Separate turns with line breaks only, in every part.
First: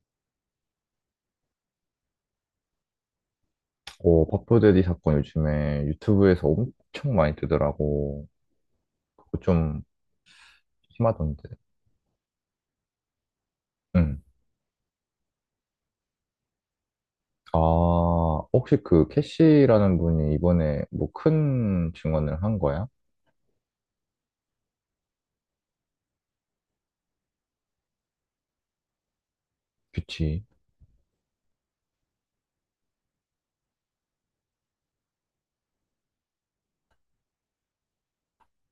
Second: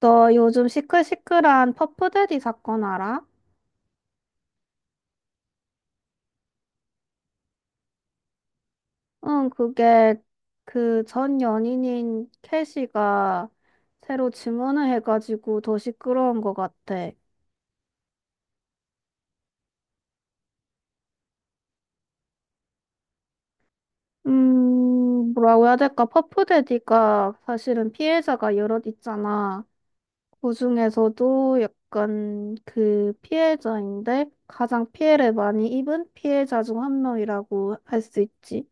너 요즘 시끌시끌한 퍼프데디 사건 알아?
어, 버프데디 사건 요즘에 유튜브에서 엄청 많이 뜨더라고. 그거
응,
좀
그게 그 전
심하던데.
연인인 캐시가
응.
새로 증언을 해가지고 더 시끄러운 것 같아.
아, 혹시 그 캐시라는 분이 이번에 뭐 큰 증언을 한 거야?
뭐라고 해야 될까? 퍼프데디가 사실은 피해자가 여럿 있잖아.
그치.
그 중에서도 약간 그 피해자인데 가장 피해를 많이 입은 피해자 중 한 명이라고 할 수 있지.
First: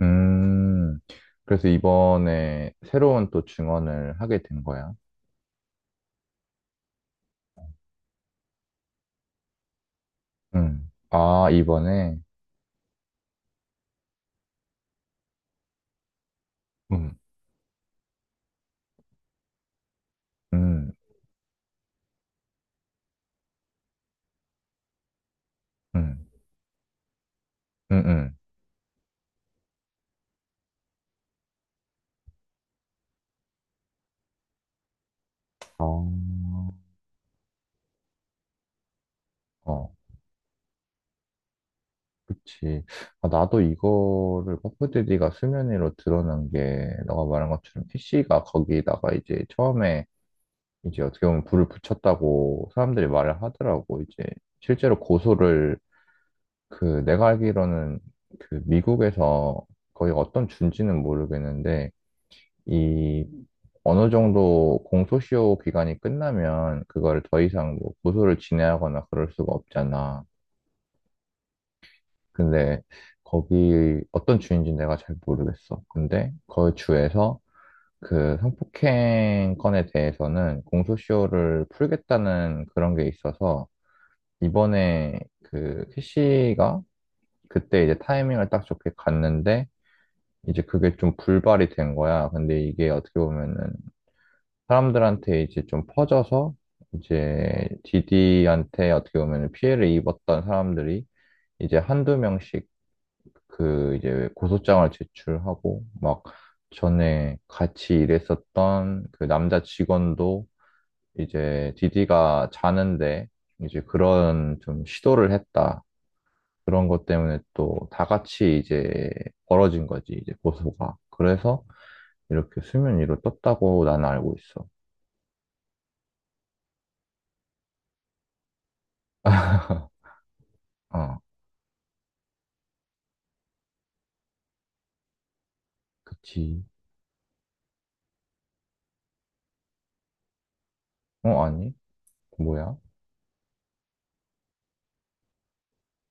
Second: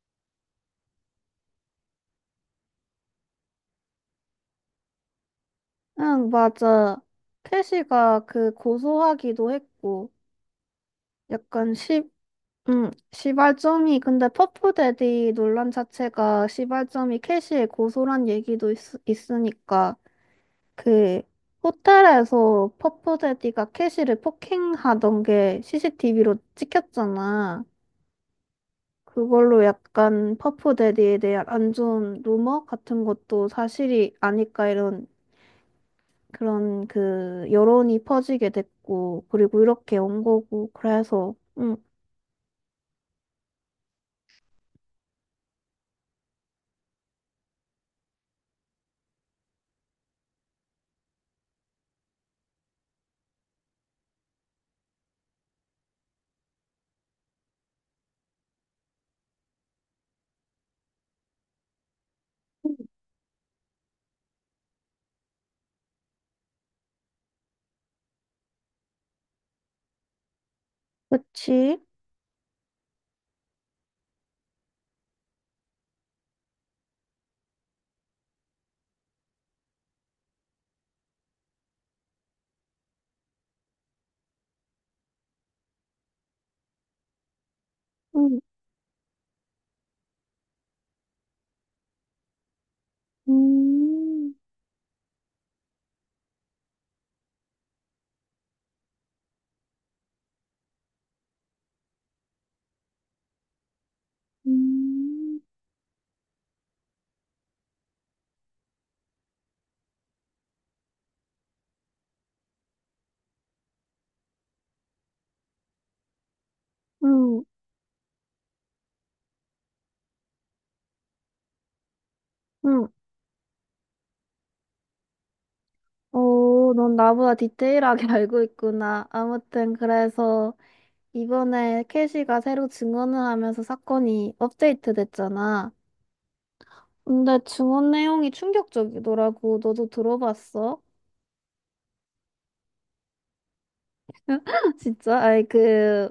음, 그래서 이번에 새로운 또 증언을 하게 된 거야.
응, 맞아. 캐시가 그 고소하기도 했고,
응. 아,
약간 시,
이번에?
시발점이, 근데 퍼프데디 논란 자체가 시발점이
응,
캐시의 고소란 있으니까,
응,
그, 호텔에서 퍼프데디가 캐시를 폭행하던 게
응,
CCTV로 찍혔잖아.
응, 응,
그걸로 약간 퍼프데디에 대한 안 좋은 루머 같은 것도 사실이 아닐까 이런
아,
그런 그 여론이 퍼지게 됐고, 그리고
어.
이렇게 온 거고, 그래서, 응,
그치. 아, 나도 이거를 퍼프디디가 수면 위로 드러난 게, 너가 말한 것처럼 PC가 거기다가 이제 처음에 이제 어떻게 보면 불을 붙였다고 사람들이 말을 하더라고. 이제 실제로 고소를, 그 내가 알기로는, 그 미국에서 거의 어떤 준지는 모르겠는데, 이 어느 정도 공소시효 기간이 끝나면 그걸 더 이상 뭐 고소를 진행하거나 그럴 수가 없잖아.
그치?
근데 거기 어떤 주인지 내가 잘 모르겠어. 근데 그 주에서 그 성폭행 건에 대해서는 공소시효를 풀겠다는 그런 게 있어서 이번에 그 캐시가 그때 이제
응,
타이밍을 딱 좋게 갔는데 이제 그게 좀 불발이 된 거야. 근데 이게 어떻게 보면은
음,
사람들한테 이제 좀 퍼져서 이제 디디한테 어떻게 보면 피해를 입었던 사람들이 이제 한두 명씩 그 이제 고소장을
음.
제출하고 막 전에 같이 일했었던 그 남자 직원도 이제 디디가 자는데 이제 그런 좀 시도를 했다. 그런 것 때문에
응,
또 다 같이 이제 벌어진 거지, 이제 고소가. 그래서 이렇게
응.
수면 위로 떴다고 나는 알고 있어.
오, 넌 나보다 디테일하게 알고 있구나. 아무튼, 그래서,
아,
이번에 캐시가 새로 증언을 하면서 사건이 업데이트 됐잖아.
그치.
근데 증언 내용이 충격적이더라고. 너도 들어봤어?
어, 아니? 뭐야?
진짜? 아이, 그,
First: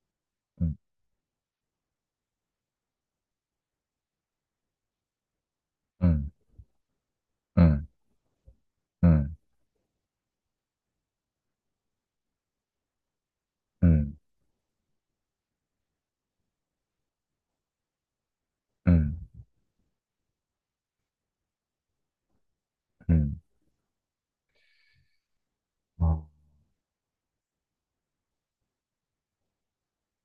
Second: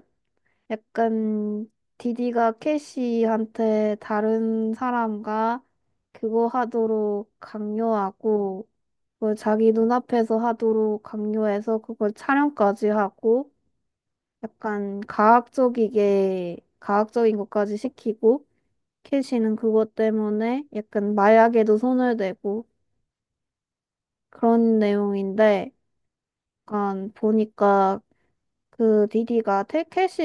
응,
약간 디디가 캐시한테 다른 사람과
응,
그거 하도록
응,
강요하고 그걸
응,
자기 눈앞에서 하도록 강요해서 그걸 촬영까지 하고
응,
약간 과학적이게 과학적인 것까지 시키고
응,
캐시는 그것 때문에 약간 마약에도 손을 대고
응,
그런 내용인데
아,
약간 보니까 그 디디가 텔시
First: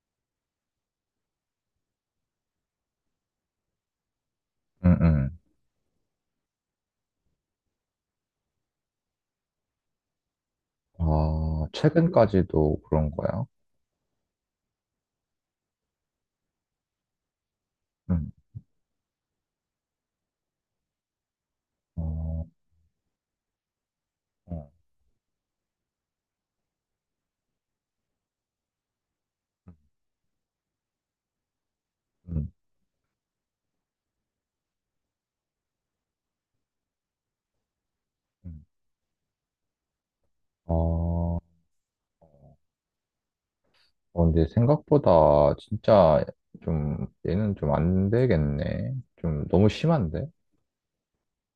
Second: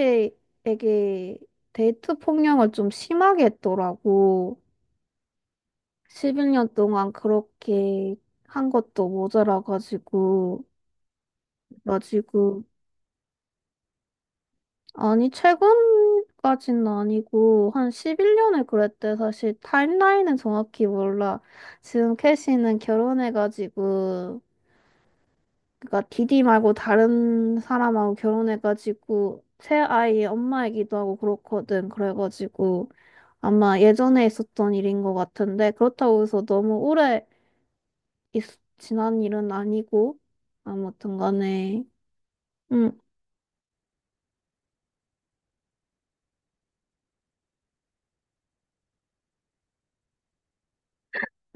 에게 데이트 폭력을 좀 심하게 했더라고.
응, 응.
11년 동안 그렇게 한 것도 모자라가지고,
아,
나 지금,
최근까지도 그런 거야?
아니, 최근까지는 아니고, 한
응.
11년을 그랬대. 사실 타임라인은 정확히 몰라. 지금
어,
캐시는 결혼해가지고,
어,
그러니까 디디 말고 다른 사람하고 결혼해가지고 새 아이의 엄마이기도 하고 그렇거든.
응,
그래가지고 아마 예전에 있었던 일인 것 같은데 그렇다고 해서 있,
응.
지난 일은 아니고 아무튼
어,
간에 응.
어, 근데 생각보다 진짜 좀 얘는 좀 안 되겠네. 좀 너무 심한데?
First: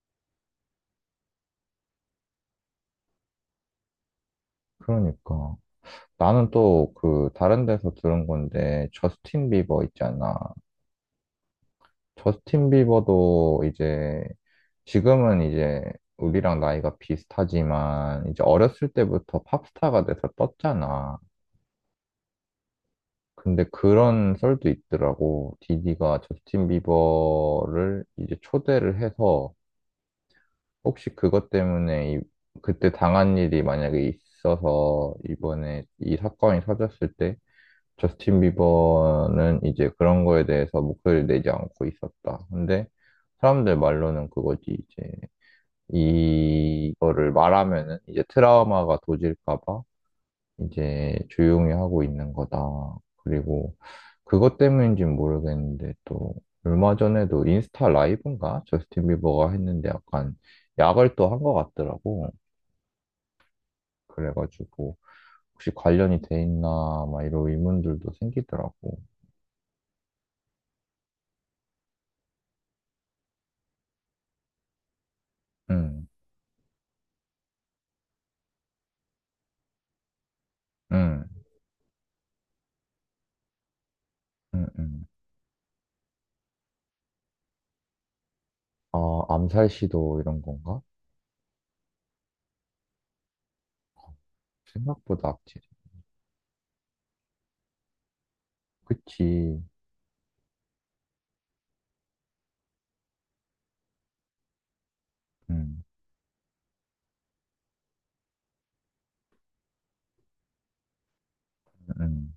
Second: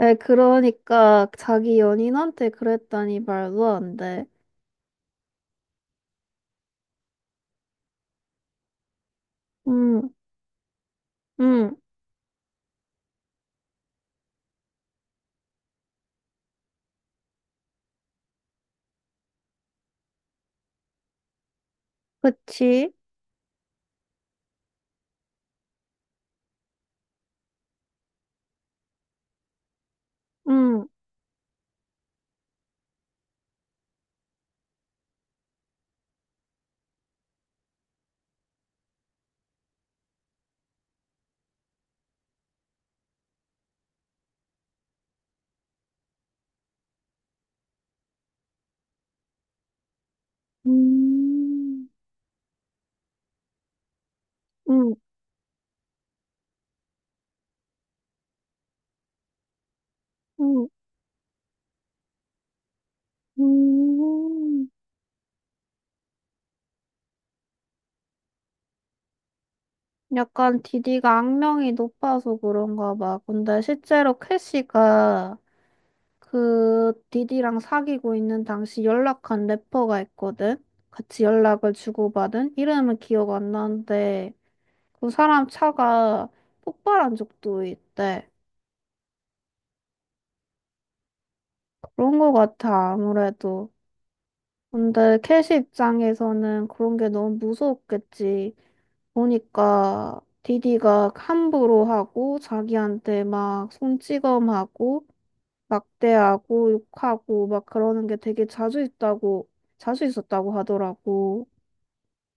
에 그러니까 자기 연인한테 그랬다니 말도 안 돼.
그러니까. 나는 또 그 다른 데서 들은 건데 저스틴 비버
응
있잖아.
응
저스틴 비버도 이제 지금은 이제 우리랑 나이가 비슷하지만 이제 어렸을 때부터 팝스타가 돼서 떴잖아.
그치?
근데 그런 썰도 있더라고. 디디가 저스틴 비버를 이제 초대를 해서
응
혹시 그것 때문에 그때 당한 일이 만약에 있어서 이번에 이 사건이 터졌을 때 저스틴 비버는 이제 그런 거에 대해서 목소리를 내지 않고 있었다. 근데 사람들 말로는 그거지 이제 이거를 말하면은 이제 트라우마가 도질까 봐 이제 조용히
음,
하고 있는 거다. 그리고 그것
음,
때문인지는 모르겠는데 또 얼마 전에도 인스타 라이브인가? 저스틴 비버가 했는데 약간
음,
약을 또 한 것 같더라고.
음.
그래가지고 혹시 관련이 돼 있나 막 이런 의문들도 생기더라고.
약간 디디가 악명이 높아서 그런가 봐. 근데 실제로 캐시가
응,
그 디디랑 사귀고 있는 당시 연락한 래퍼가 있거든? 같이
응,
연락을 주고받은? 이름은 기억 안 나는데
응, 응.
그 사람 차가 폭발한 적도 있대.
아, 암살 시도 이런 건가?
그런 거 같아, 아무래도. 근데
생각보다
캐시
악질이.
입장에서는 그런 게 너무 무서웠겠지.
그치.
보니까 디디가 함부로 하고 자기한테 막 손찌검하고
응,
막대하고 욕하고 막 그러는 게 되게 자주 있었다고 하더라고.
응.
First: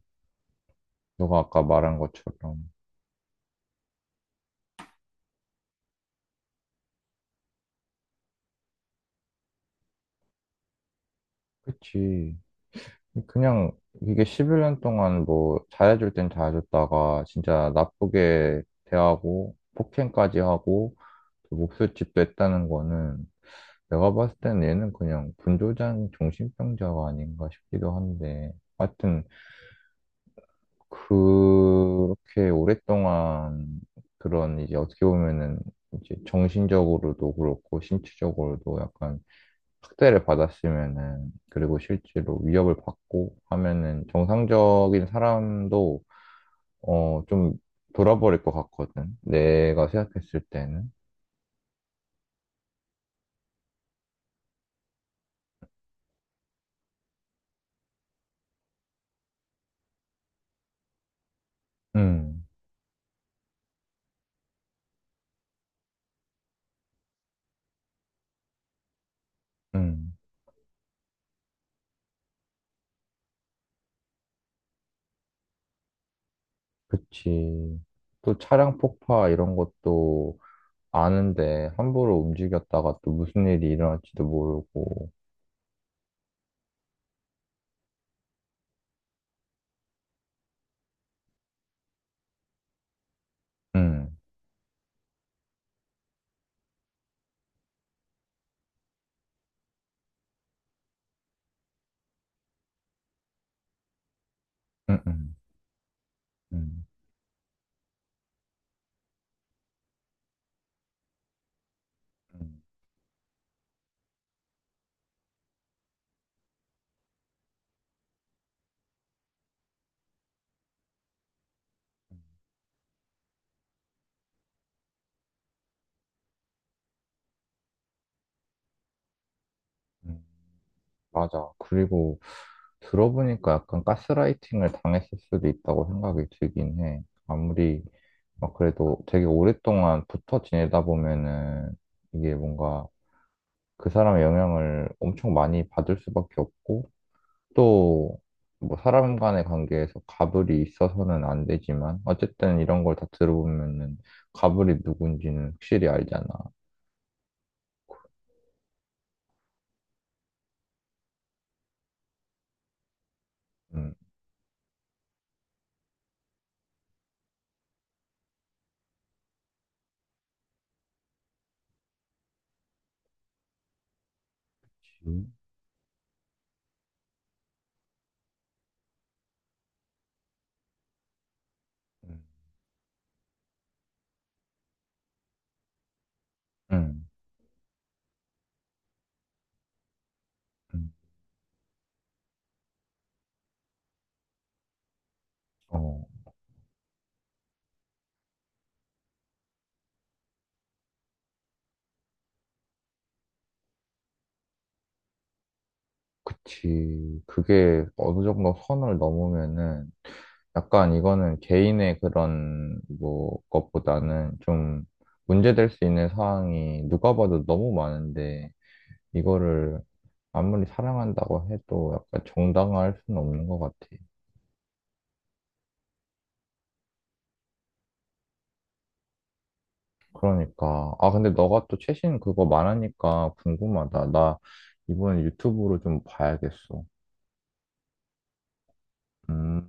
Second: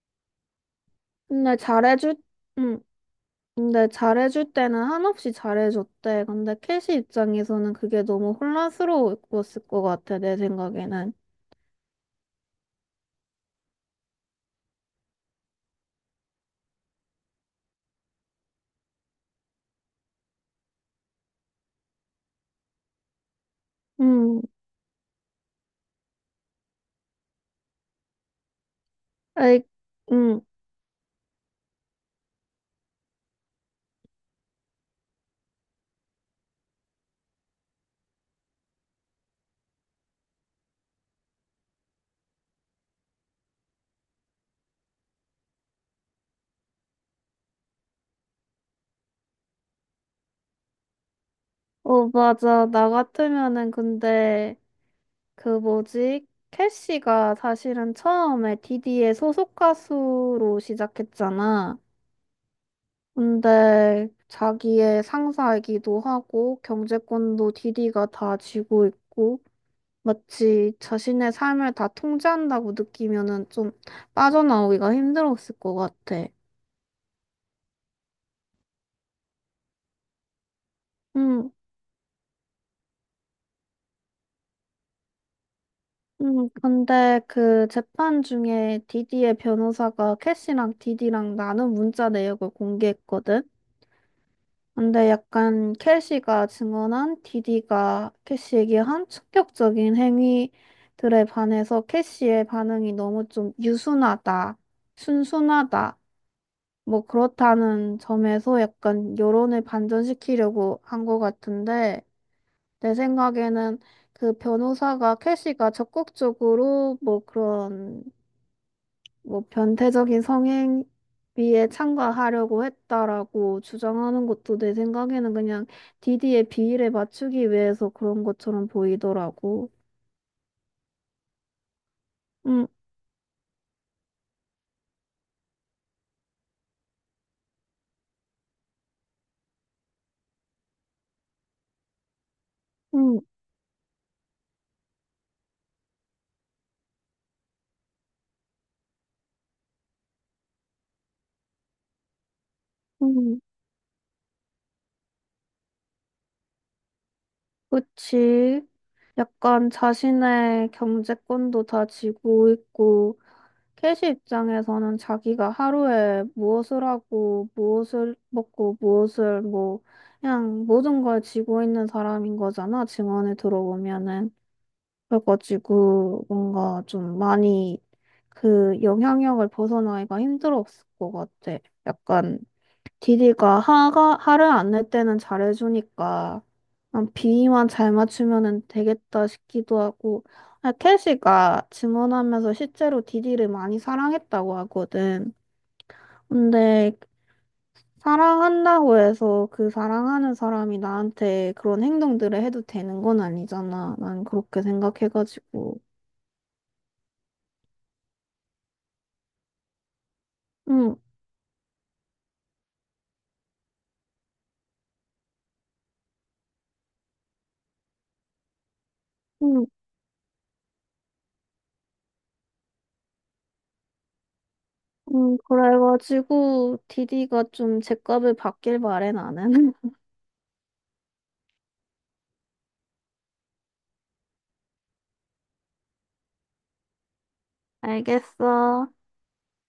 너가
근데
아까 말한
잘해줄
것처럼.
응. 근데 잘해줄 때는 한없이 잘해줬대. 근데 캐시 입장에서는 그게 너무 혼란스러웠을 것 같아, 내 생각에는.
그치. 그냥 이게 11년 동안 뭐 잘해줄 땐 잘해줬다가 진짜 나쁘게 대하고 폭행까지 하고 또 목술집도 했다는 거는 내가 봤을
응.
때는 얘는 그냥 분조장 정신병자가 아닌가 싶기도 한데 하여튼
에이, 음.
그렇게 오랫동안 그런 이제 어떻게 보면은 이제 정신적으로도 그렇고 신체적으로도 약간 학대를 받았으면은, 그리고 실제로 위협을 받고 하면은 정상적인 사람도, 어, 좀 돌아버릴 것 같거든. 내가 생각했을 때는.
어, 맞아. 나 같으면은 근데 그 뭐지? 캐시가 사실은 처음에 디디의 소속 가수로 시작했잖아.
음,
근데 자기의 상사이기도 하고 경제권도 디디가 다 쥐고 있고
음,
마치 자신의 삶을 다 통제한다고 느끼면은 좀 빠져나오기가 힘들었을 것 같아.
그치. 또 차량 폭파 이런 것도
음,
아는데 함부로 움직였다가 또 무슨 일이 일어날지도 모르고.
근데 그 재판 중에 디디의 변호사가 캐시랑 디디랑 나눈 문자 내역을 공개했거든?
음,
근데 약간 캐시가 증언한 디디가 캐시에게 한 충격적인 행위들에 반해서 캐시의 반응이 너무 좀 유순하다,
음, 음,
순순하다,
음,
뭐 그렇다는 점에서 약간 여론을 반전시키려고 한 것 같은데,
음,
내 생각에는 그 변호사가 캐시가 적극적으로 뭐 그런 뭐 변태적인 성행위에
음.
참가하려고 했다라고 주장하는 것도 내 생각에는 그냥 디디의 비위를 맞추기 위해서 그런 것처럼 보이더라고.
음. 맞아. 그리고
응,
들어보니까 약간 가스라이팅을 당했을 수도 있다고 생각이 들긴 해. 아무리 막 그래도 되게 오랫동안 붙어 지내다 보면은 이게 뭔가
응,
그 사람의 영향을 엄청 많이 받을 수밖에 없고 또 뭐 사람 간의 관계에서 갑을이 있어서는 안 되지만 어쨌든 이런 걸 다
응.
들어보면은 갑을이 누군지는 확실히 알잖아.
그치. 약간 자신의 경제권도 다 쥐고 있고,
음.
캐시 입장에서는 자기가 하루에 무엇을 하고, 무엇을 먹고, 무엇을 뭐, 그냥 모든 걸 쥐고 있는 사람인 거잖아, 증언에 들어보면은.
음.
그래가지고 뭔가 좀 많이 그 영향력을 벗어나기가 힘들었을 것 같아.
음.
약간 디디가 화가 화를 안 낼 때는 잘해주니까
음.
그냥 비위만 잘 맞추면은 되겠다 싶기도 하고 아,
음.
캐시가 증언하면서 실제로 디디를 많이 사랑했다고 하거든.
어.
근데 사랑한다고 해서 그 사랑하는 사람이 나한테 그런 행동들을 해도 되는 건 아니잖아. 난 그렇게 생각해가지고.
그치. 그게 어느 정도 선을 넘으면은 약간
응.
이거는 개인의 그런 뭐 것보다는 좀 문제될 수 있는 상황이 누가 봐도 너무 많은데
음,
이거를 아무리 사랑한다고 해도 약간 정당화할 수는 없는 것 같아.
그래가지고 디디가 좀 제값을 받길 바래 나는.
그러니까. 아, 근데 너가 또 최신 그거 말하니까 궁금하다. 나 이번에 유튜브로 좀 봐야겠어.
알겠어.
음.